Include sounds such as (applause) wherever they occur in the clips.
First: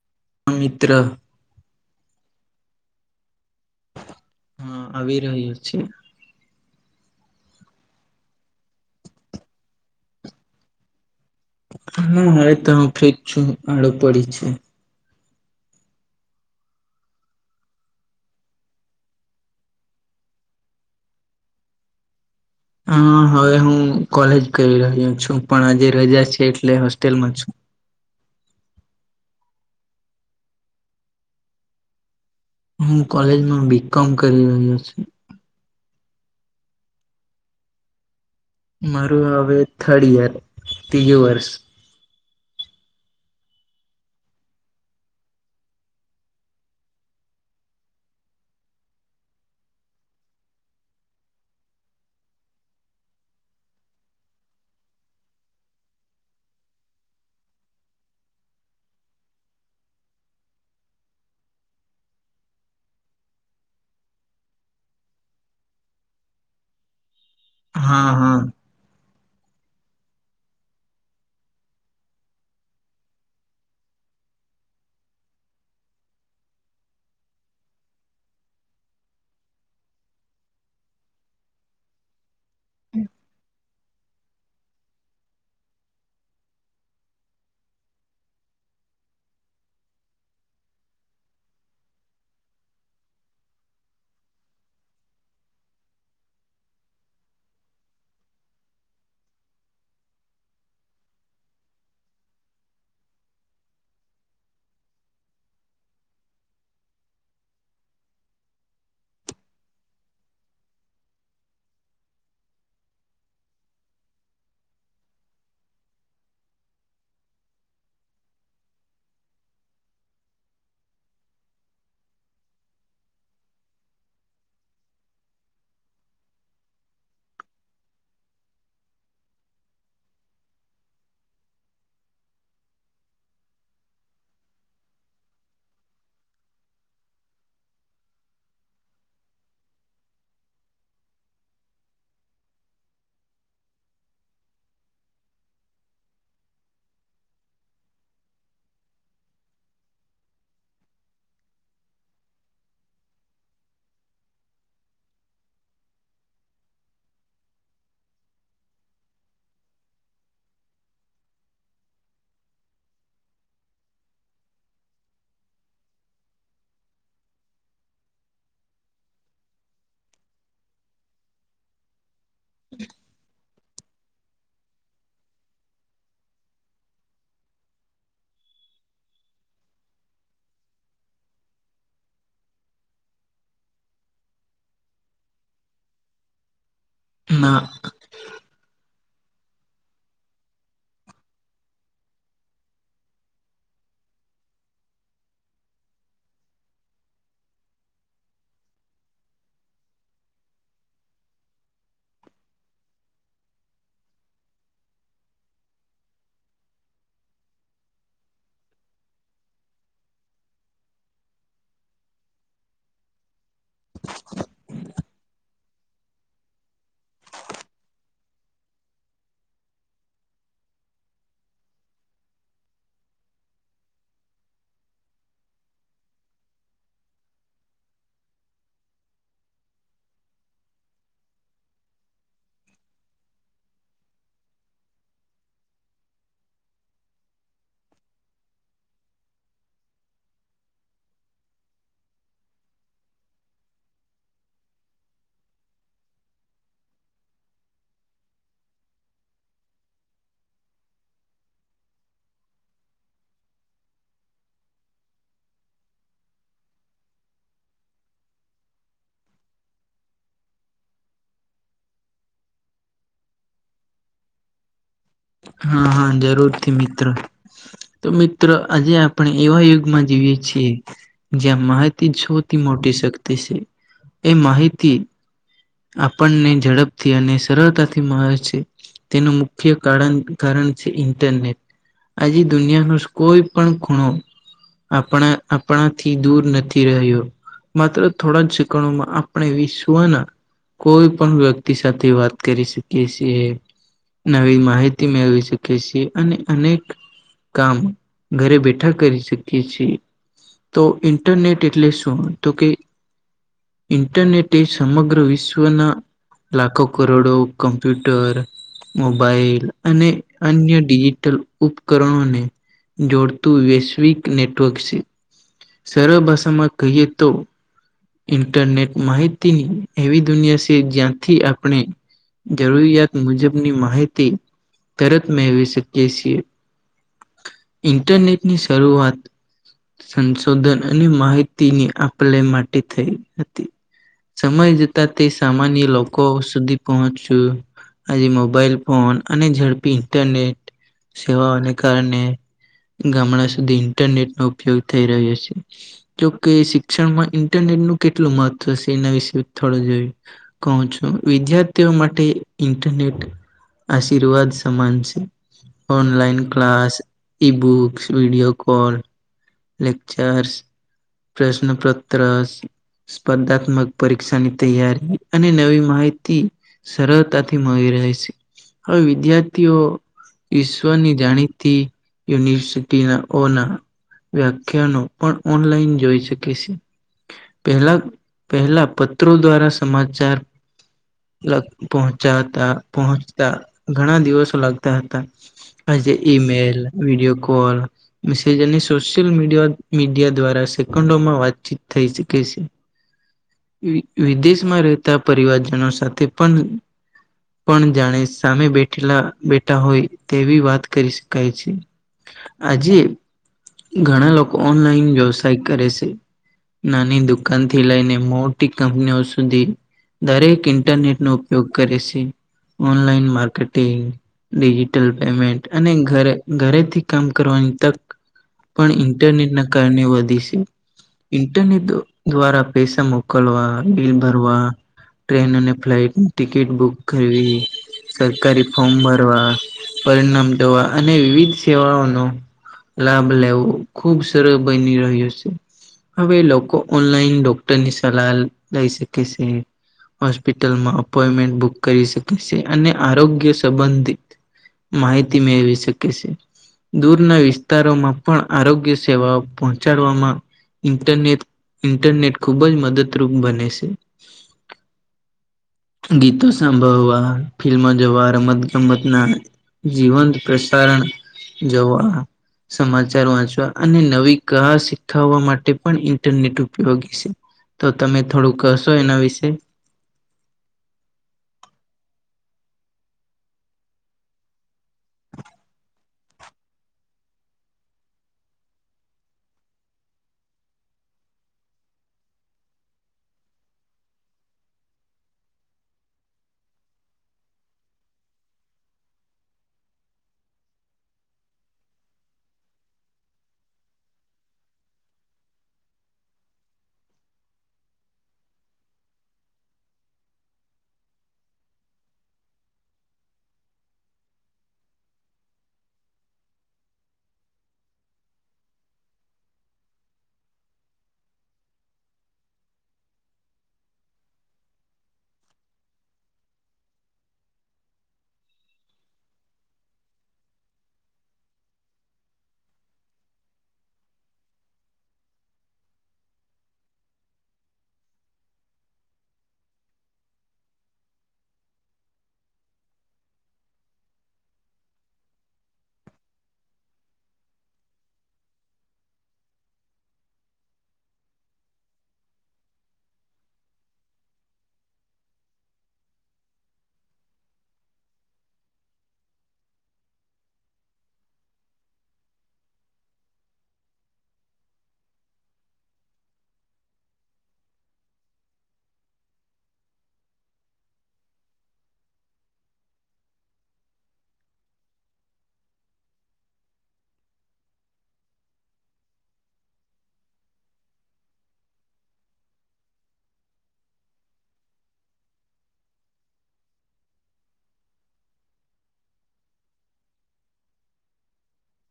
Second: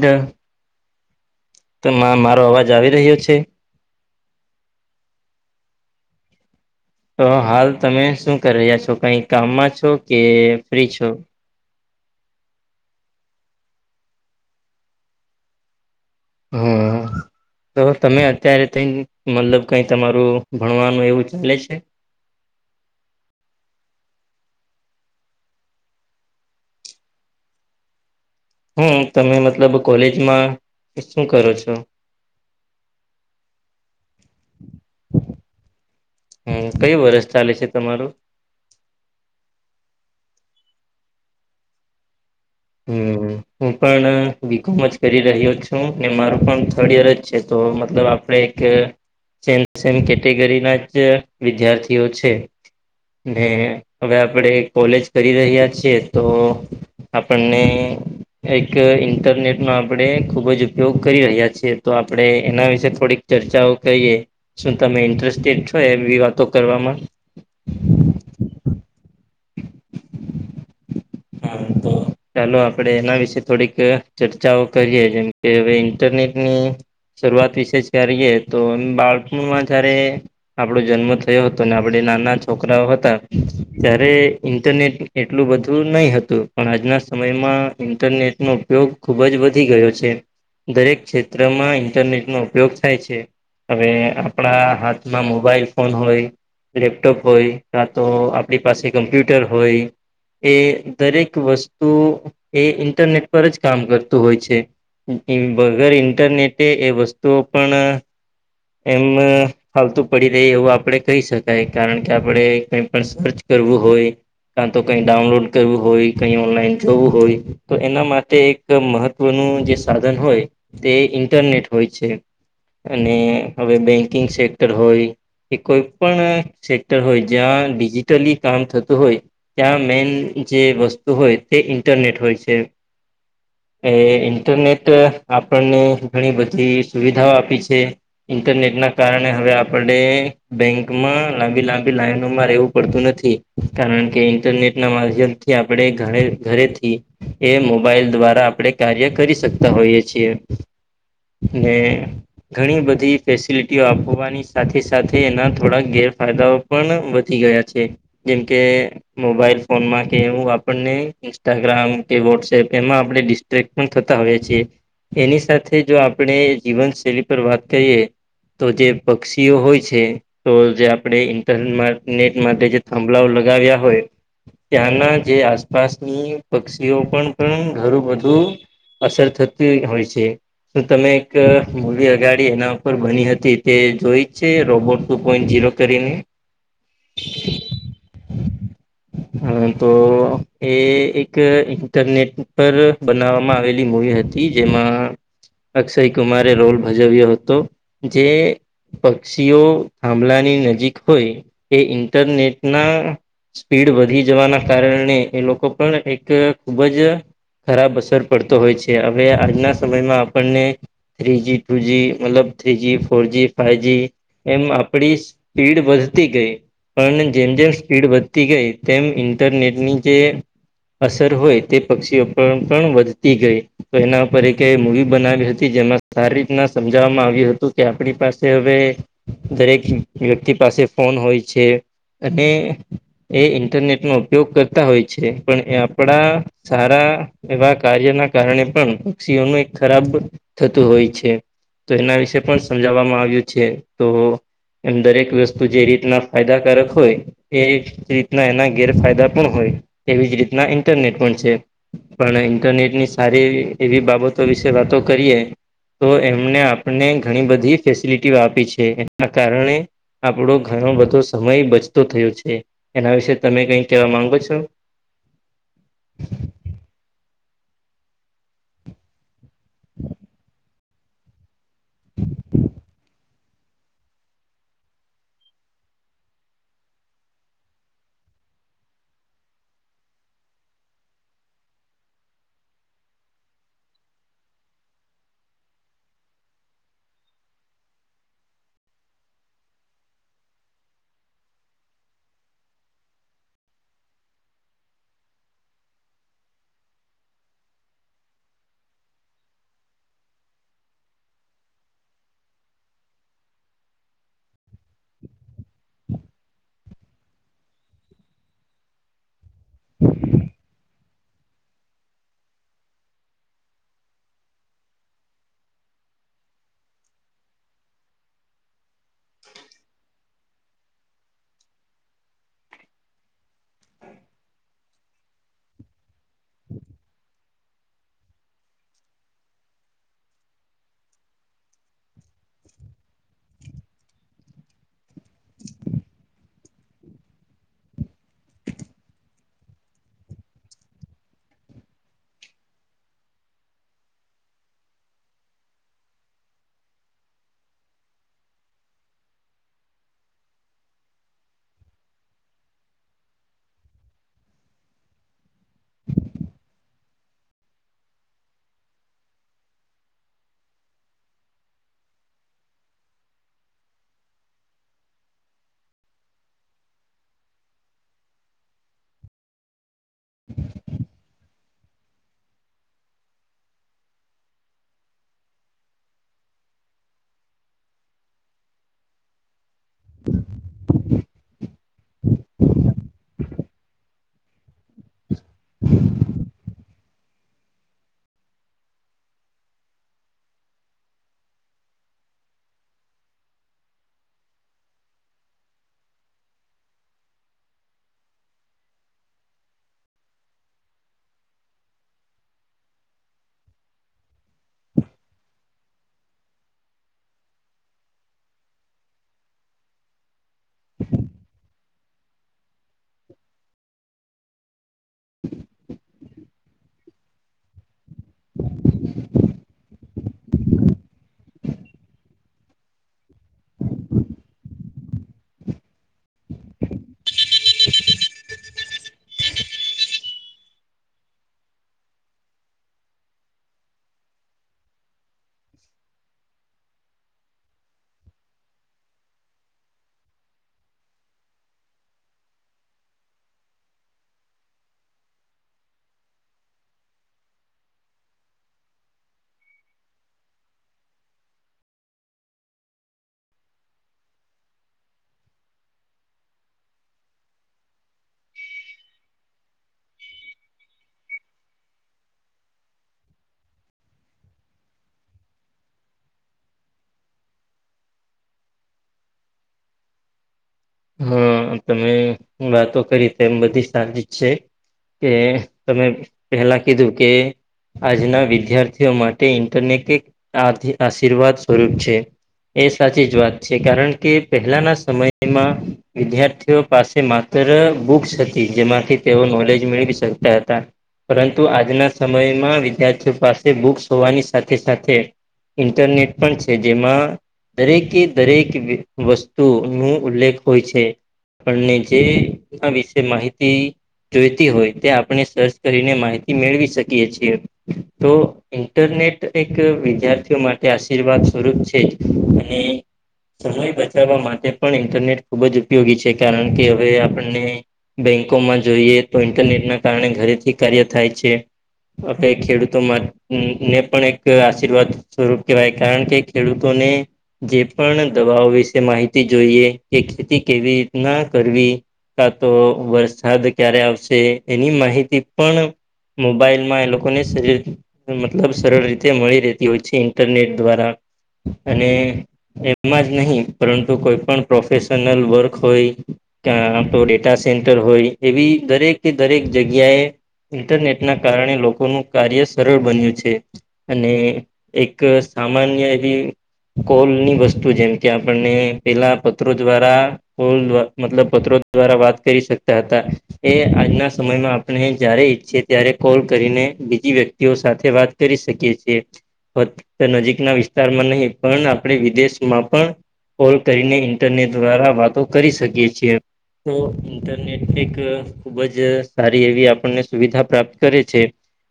દ (inaudible) અ મિત્ર તમ મારો અવાજ આવી રહ્યો છે. હા આવી રહ્યો છે. તો હાલ તમે શું કરી રહ્યા છો કઈક કામમાં છો કે ફ્રી છો? ના હરે તો હું ફ્રી જ છું આડું પડી છુ. હમ તો તમે અત્યારે થઈ મતલબ કઈ તમારું ભણવાનું એવું ચાલે છે. હ હવે હું કોલેજ કરી રહ્યો છું પણ આજે રજા છે એટલે હોસ્ટેલમાં છું. હમ તમે મતલબ કોલેજમાં શું કરો છો? હું કોલેજમાં બી કોમ કરી રહ્યો છું. હમ કયું વરષ ચાલે છે તમારું મારું હવે થર્ડ યર, ત્રીજું વર્ષ હમ હું પણ બીકોમ જ કરી રહ્યો છું ને મારું પણ થર્ડ યર જ છે તો મતલબ આપણે (unintelligible) કેટેગરી ના જ વિદ્યાર્થીઓ છે. ને હવે આપડે કોલેજ કરી રહ્યા છીએ તો પને એક ઇન્ટરનેટ નો આપણેે ખુબ જ ઉપયોગ કરી રહ્યા છીએ તો આપડણે એના વિશેે થોડીક ચર્ચાઓ કહીએ શું તમે ઇન્ટરેસ્ટેડ છો એવી વાતો કરવામાં હા હા હ તો ચાલો આપણેે એના વિશે થોડીક ચર્ચાઓ કરીએ જેમ કે હવે ઇન્ટરનેટની શરૂઆત વિશેષ કરીએ તો બાળપુણમાં જયારે આપણો જન્મ થયો હતો અને આપણે નાના છોકરાઓ હતા ત્યારે ઇન્ટરનેટ એટલું બધું. નહી હતું પણ આજના સમયમાં ઇન્ટરનેટ નો ઉપયોગ ખુબ જ વધી ગયો છે. દરેક ક્ષેત્રમાં ઇન્ટરનેટનો ઉપયોગ થાય છે. હવે આપણા હાથમાં મોબાઈલ ફોન હોય લેપટોપ હોય કાં તો આપડી પાસે કમ્પ્યુટર હોય એ દરેક વસ્તુ એ ઇન્ટરનેટ પર જ કામ કરતું હોય છે વગર ઇન્ટરનેટે એ વસ્તુઓ પણ એમ ફાલતું પડી રેય એવું આપડે કહી શકાય કારણ કે આપડે કઈ પણ સર્ચ કરવું હોય કા તો કઈ ડાઉનલોડ કરવું હોય કઈ ઓનલાઈન જોવું હોય તો એના માટે એક મહ ત્વનું જે સાધન હોય તે ઇન્ટરનેટ હોય છે અને હવે બેંકિંગ સેક્ટર હોય કે કોઈ પણ સેક્ટર હોય જ્યાં ડિજિટલી કામ થતું હોય ત્યાં મેન જે વસ્તુ હોય તે ઇન્ટરનેટ હોય છે. એ ઇન્ટરનેટ આપણને ઘણી બધી સુવિધાઓ આપી છે. ઇન્ટરનેટ ના કારણે હવે આપણે બેંકમાં લાંબી લાંબી લાઈનોમાં રહેવું પડતું નથી. કારણ કે ઇન્ટરનેટ ના માધ્યમથી આપડે ઘ ઘરેથી. એ મોબાઈલ દ્વારા આપડે કાર્ય કરી શકતા હોઈએ છીએ. અને ઘણી બધી ફેસિલિટીઓ આપવાની સાથે સાથે એના થોડાક ગેરફાયદાઓ પણ વધી ગયા છે જેમકે મોબાઈલ. ફોનમાં કે એવું આપને ઇન્સ્ટાગ્રામ કે વોટ્સએપ એમાં આપડે ડિસ્ટ્રેક્ટ પણ થતા હોયએ છીએ. એની સાથે જો આપડે જીવનશૈલી પર વાત કરીએ. તો જે પક્ષીઓ હોય છે તો જે આપડે ઇન્ટરમાંમ. નેટ માટે જે થાંભલાઓ લગાવ્યા હોય. ત્યાંના જે આસપાસની પક્ષીઓ પણ પણ ઘરું બધું. અસર થતી હોય છે. શું તમે એક મૂવી અગાડી એના ઉપર બની હતી તે જોઈ જ છે રોબોટ ટુ પોઈન્ટ ઝીરો કરીને ના હ તો એ એક ઇન્ટરનેટ પર બનાવવામાં આવેલી મૂવી હતી જેમાં અક્ષય કુમારે રોલ ભજવ્યો હતો જે. પક્ષીઓ થાંભલાની નજીક હોય એ ઇન્ટરનેટના સ્પીડ વધી જવાના કારણે એ લોકો પણ એક ખૂબ જ ખરાબ અસર પડતો હોય છે હવે આજના સમયમાં આપણને થ્રી જી ટુ જી મતલબ three G four G five G એમ આપડી સ્પીડ વધતી ગઈ પણ જેમ જેમ સ્પીડ વધતી. તી ગઈ તેમ ઇન્ટરનેટની જે. અસર હોય તે પક્ષીઓ પણ પણ વધતી ગઈ. તો એના પર એક મુવી બનાવી હતી જેમાં સારી રીતના સમજાવામાં આવ્યું હતું કે આપડી પાસે હવે. દરેક વ્યક્તિ પાસે ફોન હોય છે અને. એ ઇન્ટરનેટનો ઉપયોગ કરતા હોય છે પણ એ આપડા. સારા એવા કાર્યના કારણે પણ પક્ષીઓનું એક ખરાબ. થતું હોય છે તો એના વિશે પણ સમજાવામાં આવ્યું છે તો. એમ દરેક વસ્તુ જે રીતના ફાયદાકારક હોય એ. રીતના એના ગેરફાયદા પણ હોય એવી જ રીતના ઇન્ટરનેટ પણ છે. પણ ઇન્ટરનેટ ની સારી એવી બાબતો વિશે વાતો કરીએ. તો એમને આપને ઘણી બધી ફેસિલિટીઓ આપી છે એના કારણે. આપણો ઘણો બધો સમય બચતો થયો છે એના વિશે તમે કઈ કેવા માંગો છો? હા હા જરૂરથી મિત્ર તો મિત્ર આજે આપ પણ એવા યુગમાં જીવીએ છીએ જ્યાં માહિતી સૌથી મોટી શક તિ શે એ માહિતી. આપણને ઝડપથી અને સરળતાથી મળે છે. તેનું મુખ્ય કારણ કારણ છે ઇન્ટરનેટ. આજે દુનિયા નો કોઈ પણ ખૂણો. આપણા, આપણાથી દૂર નથી રહ્યો. માત્ર થોડા જ શિકણોમાં આપણે વિશ્વના કોઈ પણ વ્યક્તિ સાથે વાત કરી શકીએ છીએ. નવી માહિતી મેળવી શકી છીએ અને અનેક કામ ઘરે બેઠા કરી શકીએ છીએ. તો ઇન્ટરનેટ એટલે શું? તો કે ઇન્ટરનેટ એ સમગ્ર વિશ્વ વિશ્વના લાખો કરોડો કમ્પ્યુટર મોબાઈલ અને અન્ય ડિજિટલ ઉપકરણોને જોડતું વૈશ્વિક નેટવર્ક છે. સરળ ભાષામાં કહીએ તો ઇન્ટરનેટ માહિતીની એવી દુનિયા છે જ્યાંથી આપણે જરૂરિયાત મુજબની માહિતી તરત મેળવી શકીએ છીએ ઇન્ટરનેટની શરૂઆત સંશોધન અને માહિતીની આપલે માટે થઈ હતી. સમય જતા તે સામાન્ય લોકો સુધી પહોંચું આજે મોબાઈલ ફોન અને ઝડપી ઇન્ટરનેટ સેવાઓને કારણે ગામડા સુધી ઇન્ટરનેટ નો ઉપયોગ થઈ રહ્યો છે. જોકે શિક્ષણમાં ઈન્ટરનેટનું કેટલું મહત્વશે એના વિશે થોડું જોયું કહું છું. વિદ્યાર્થીઓ માટે ઇન્ટરનેટ આશીર્વાદ સમાન છે. Online class e books video call lectures પ્રશ્નોપત્રસ સ્પર્ધાત્મક પરીક્ષાની તૈયારી અને નવી માહિતી સરળતાથી મળી રહે છે હવે વિદ્યાર્થીઓ વિશ્વની જાણીતી યુનિવર્સિટી ના ઓના વ્યાખ્યાનો પણ ઓનલાઈન જોઈ શકે છે. પહેલા પહેલા પત્રો દ્વારા સમાચાર પહોંચ્યા હતા પહોંચતા ઘણા દિવસો લાગતા હતા. Email video call message social media media દ્વારા સેકન્ડોમાં વાતચીત થઈ શકે છે. વિદેશમાં રહેતા પરિવારજનો સાથે પણ પણ જાણે સામે બેઠેલા બેઠા હોય તેવી વાત કરી શકાય છે. આજે ઘણા લોકો ઓનલાઈન વ્યવસાય કરે છે. નાની દુકાનથી લઈને મોટી કંપનીઓ સુધી દરેક ઇન્ટરનેટ નો ઉપયોગ કરે છે ઓનલાઈન માર્કેટિંગ ડિજિટલ પેમેન્ટ અને ઘરે ઘરેથી કામ કરવાની તક પણ ઇન્ટરનેટના કારણે વધી છે. ઇન્ટરનેટ દ્વારા પૈસા મોકલવા બીલ ભરવા, ટ્રેન અને ફ્લાઇટની ટિકિટ બુક કરવી. સરકારી ફોર્મ ભરવા પરિણામ દવા અને વિવિધ સેવાઓનો લાભ લેવો ખુબ સરળ બની રહ્યો છે. હવે લોકો ઓનલાઈન ડોક્ટરની સલાહ લઈ શકે છે. હોસ્પિટલમાં અપોઈન્ટમેન્ટ બુક કરી શકે છે. અને આરોગ્ય સંબંધિત માહિતી મેળવી શકે છે. દૂરના વિ વિસ્તારોમાં પણ આરોગ્ય સેવાઓ પહોંચાડવામાં ઇન્ટરનેટ ઇન્ટરનેટ ખુબ જ મદદરૂપ બને છે. ગીતો સાંભળવા ફિલ્મો જોવા રમત ગમતના જીવંત પ્રસારણ જવા સમાચાર વાંચવા અને નવી કહા શીખવવા માટે પણ ઇન્ટરનેટ ઉપયોગી છે. તો તમે થોડું કશો એના વિશે હા તમે વાતો કરી તો એમ બધી સા છે. કે તમે પેલા કીધું કે આજના વિદ્યાર્થીઓ માટે ઇન્ટરનેટ એક આશીર્વાદ સ્વરૂપ છે. એ સાચી જ વાત છે કારણ કે પહેલાના સમયમાં વિદ્યાર્થીઓ પાસે માત્ર બુક્સ હતી જેમાંથી તેઓ નોલેજ મેળવી શકતા હતા. પરંતુ આજના સમયમાં વિદ્યાર્થીઓ પાસે બુક્સ હોવાની સાથે સાથે ઇન્ટરનેટ પણ છે જેમાં દરેકે દરેક વસ્તુ ન ઉલ્લેખ હોય છે. જેના વિશે માહિતી- - જોઈતી હોય તે આપણે સર્ચ કરીને માહિતી મેળવી શકીએ છીએ તો- - ઇન્ટરનેટ એક વિદ્યાર્થીઓ માટે આશીર્વાદ સ્વરૂપ છે જ અને- - સમય બચાવવા માટે પણ ઇન્ટરનેટ ખૂબ જ ઉપયોગી છે કારણ કે હવે આપણને- - બેંકોમાં જોઈએ તો ઇન્ટરનેટના કારણે ઘરેથી કાર્ય થાય છે. હવે ખેડૂતોમાં ને પણ એક આશીર્વાદ સ્વરૂપ કહેવાય કારણ કે- - ખેડૂતોને જે પણ દવાઓ વિશે માહિતી જોઈએ- - કે ખેતી કેવી રીત ના કરવી- - કા તો વરસાદ ક્યારે આવશે એની માહિતી પણ- - મોબાઈલમાં એ લોકોને શરીર- - મતલબ સરળ રીતે મળી રહેતી હોય છે ઇન્ટરનેટ દ્વારા- - અને એમાં જ નહી પરંતુ કોઈ પણ- - પ્રોફેશનલ વર્ક હોય- - આપ ડેટા સેન્ટર હોય એવી દરેક કે દરેક જગ્યાએ- - ઇન્ટરનેટના કારણે લોકોનું કાર્ય સરળ બન્યું છે- - અને એક સામાન્ય એવી- - કોલની વસ્તુ જેમ કે આપણને પેલા- - પત્રો દ્વારા મતલબ પત્રો દ્વારા વાત કરી શકતા હતા. એ આજના સમયમાં આપણે જય્યારે ઈચ્છીએ ત્યારે કોલ કરીને બીજી વ્યક્તિઓ સાથે વાત- - કરી શકીએ છીએ- - નજીકના વિસ્તારમાં નહીં પણ આપણે વિદેશમાં પણ કોલ કરીને- - ઇન્ટરનેટ દ્વારા વાતો કરી શકીએ છીએ તો ઇન્ટરનેટ એક- - ખુબ જ સારી એવી આપણને સુવિધા પ્રાપ્ત કરે છે.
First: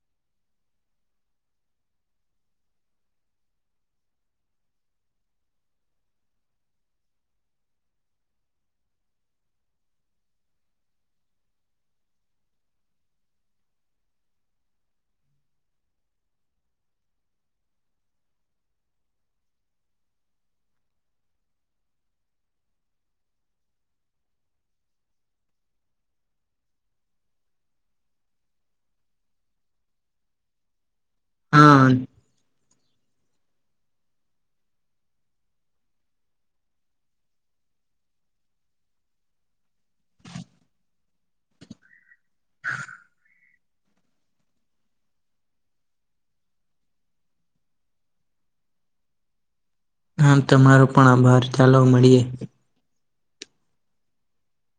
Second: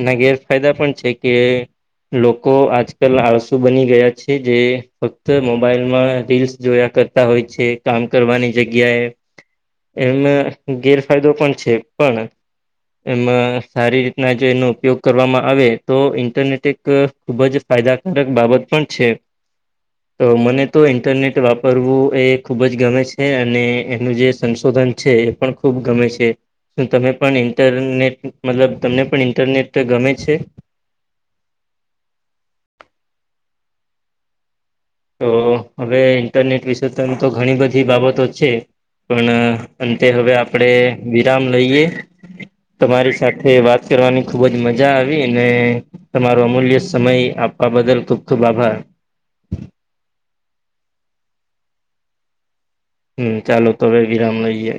એના ગેરફાયદા પણ છે કે- - લોકો આજકાલ આળસુ બની ગયા છે જે ફક્ત મોબાઈલમાં રીલ્સ જોયા કરતા- - હોય છે કામ કરવાની જગ્યાએ- - એમાં ગેરફાયદો પણ છે પણ- - એમાં સારી રીતના જે એનો ઉપયોગ કરવામાં આવે તો ઇન્ટરનેટ એક- - ખૂબ જ ફાયદાકારક બાબત પણ છે તો મને તો ઇન્ટરનેટ વાપરવું- - એ ખૂબ જ ગમે છે અને એનું જે સંશોધન છે એ પણ ખૂબ ગમે છે. તમે પણ ઇન્ટરનેટ મતલબ તમને પણ ઇન્ટરનેટ ગમે છે? હા. તો હવે ઇન્ટરનેટ વિશે ત તો ઘણી બધી બાબતો છે. પણ અંતે હવે આપડે વિરામ લઈએ. તમારી સાથે વાત કરવાની ખુબ જ મજા આવી ને- - તમારો અમૂલ્ય સમય આપવા બદલ ખુબ ખુબ આભાર. હા તમારો પણ આભાર ચાલો મળીએે. હમ ચાલો તોવે વિરામ લઈએે.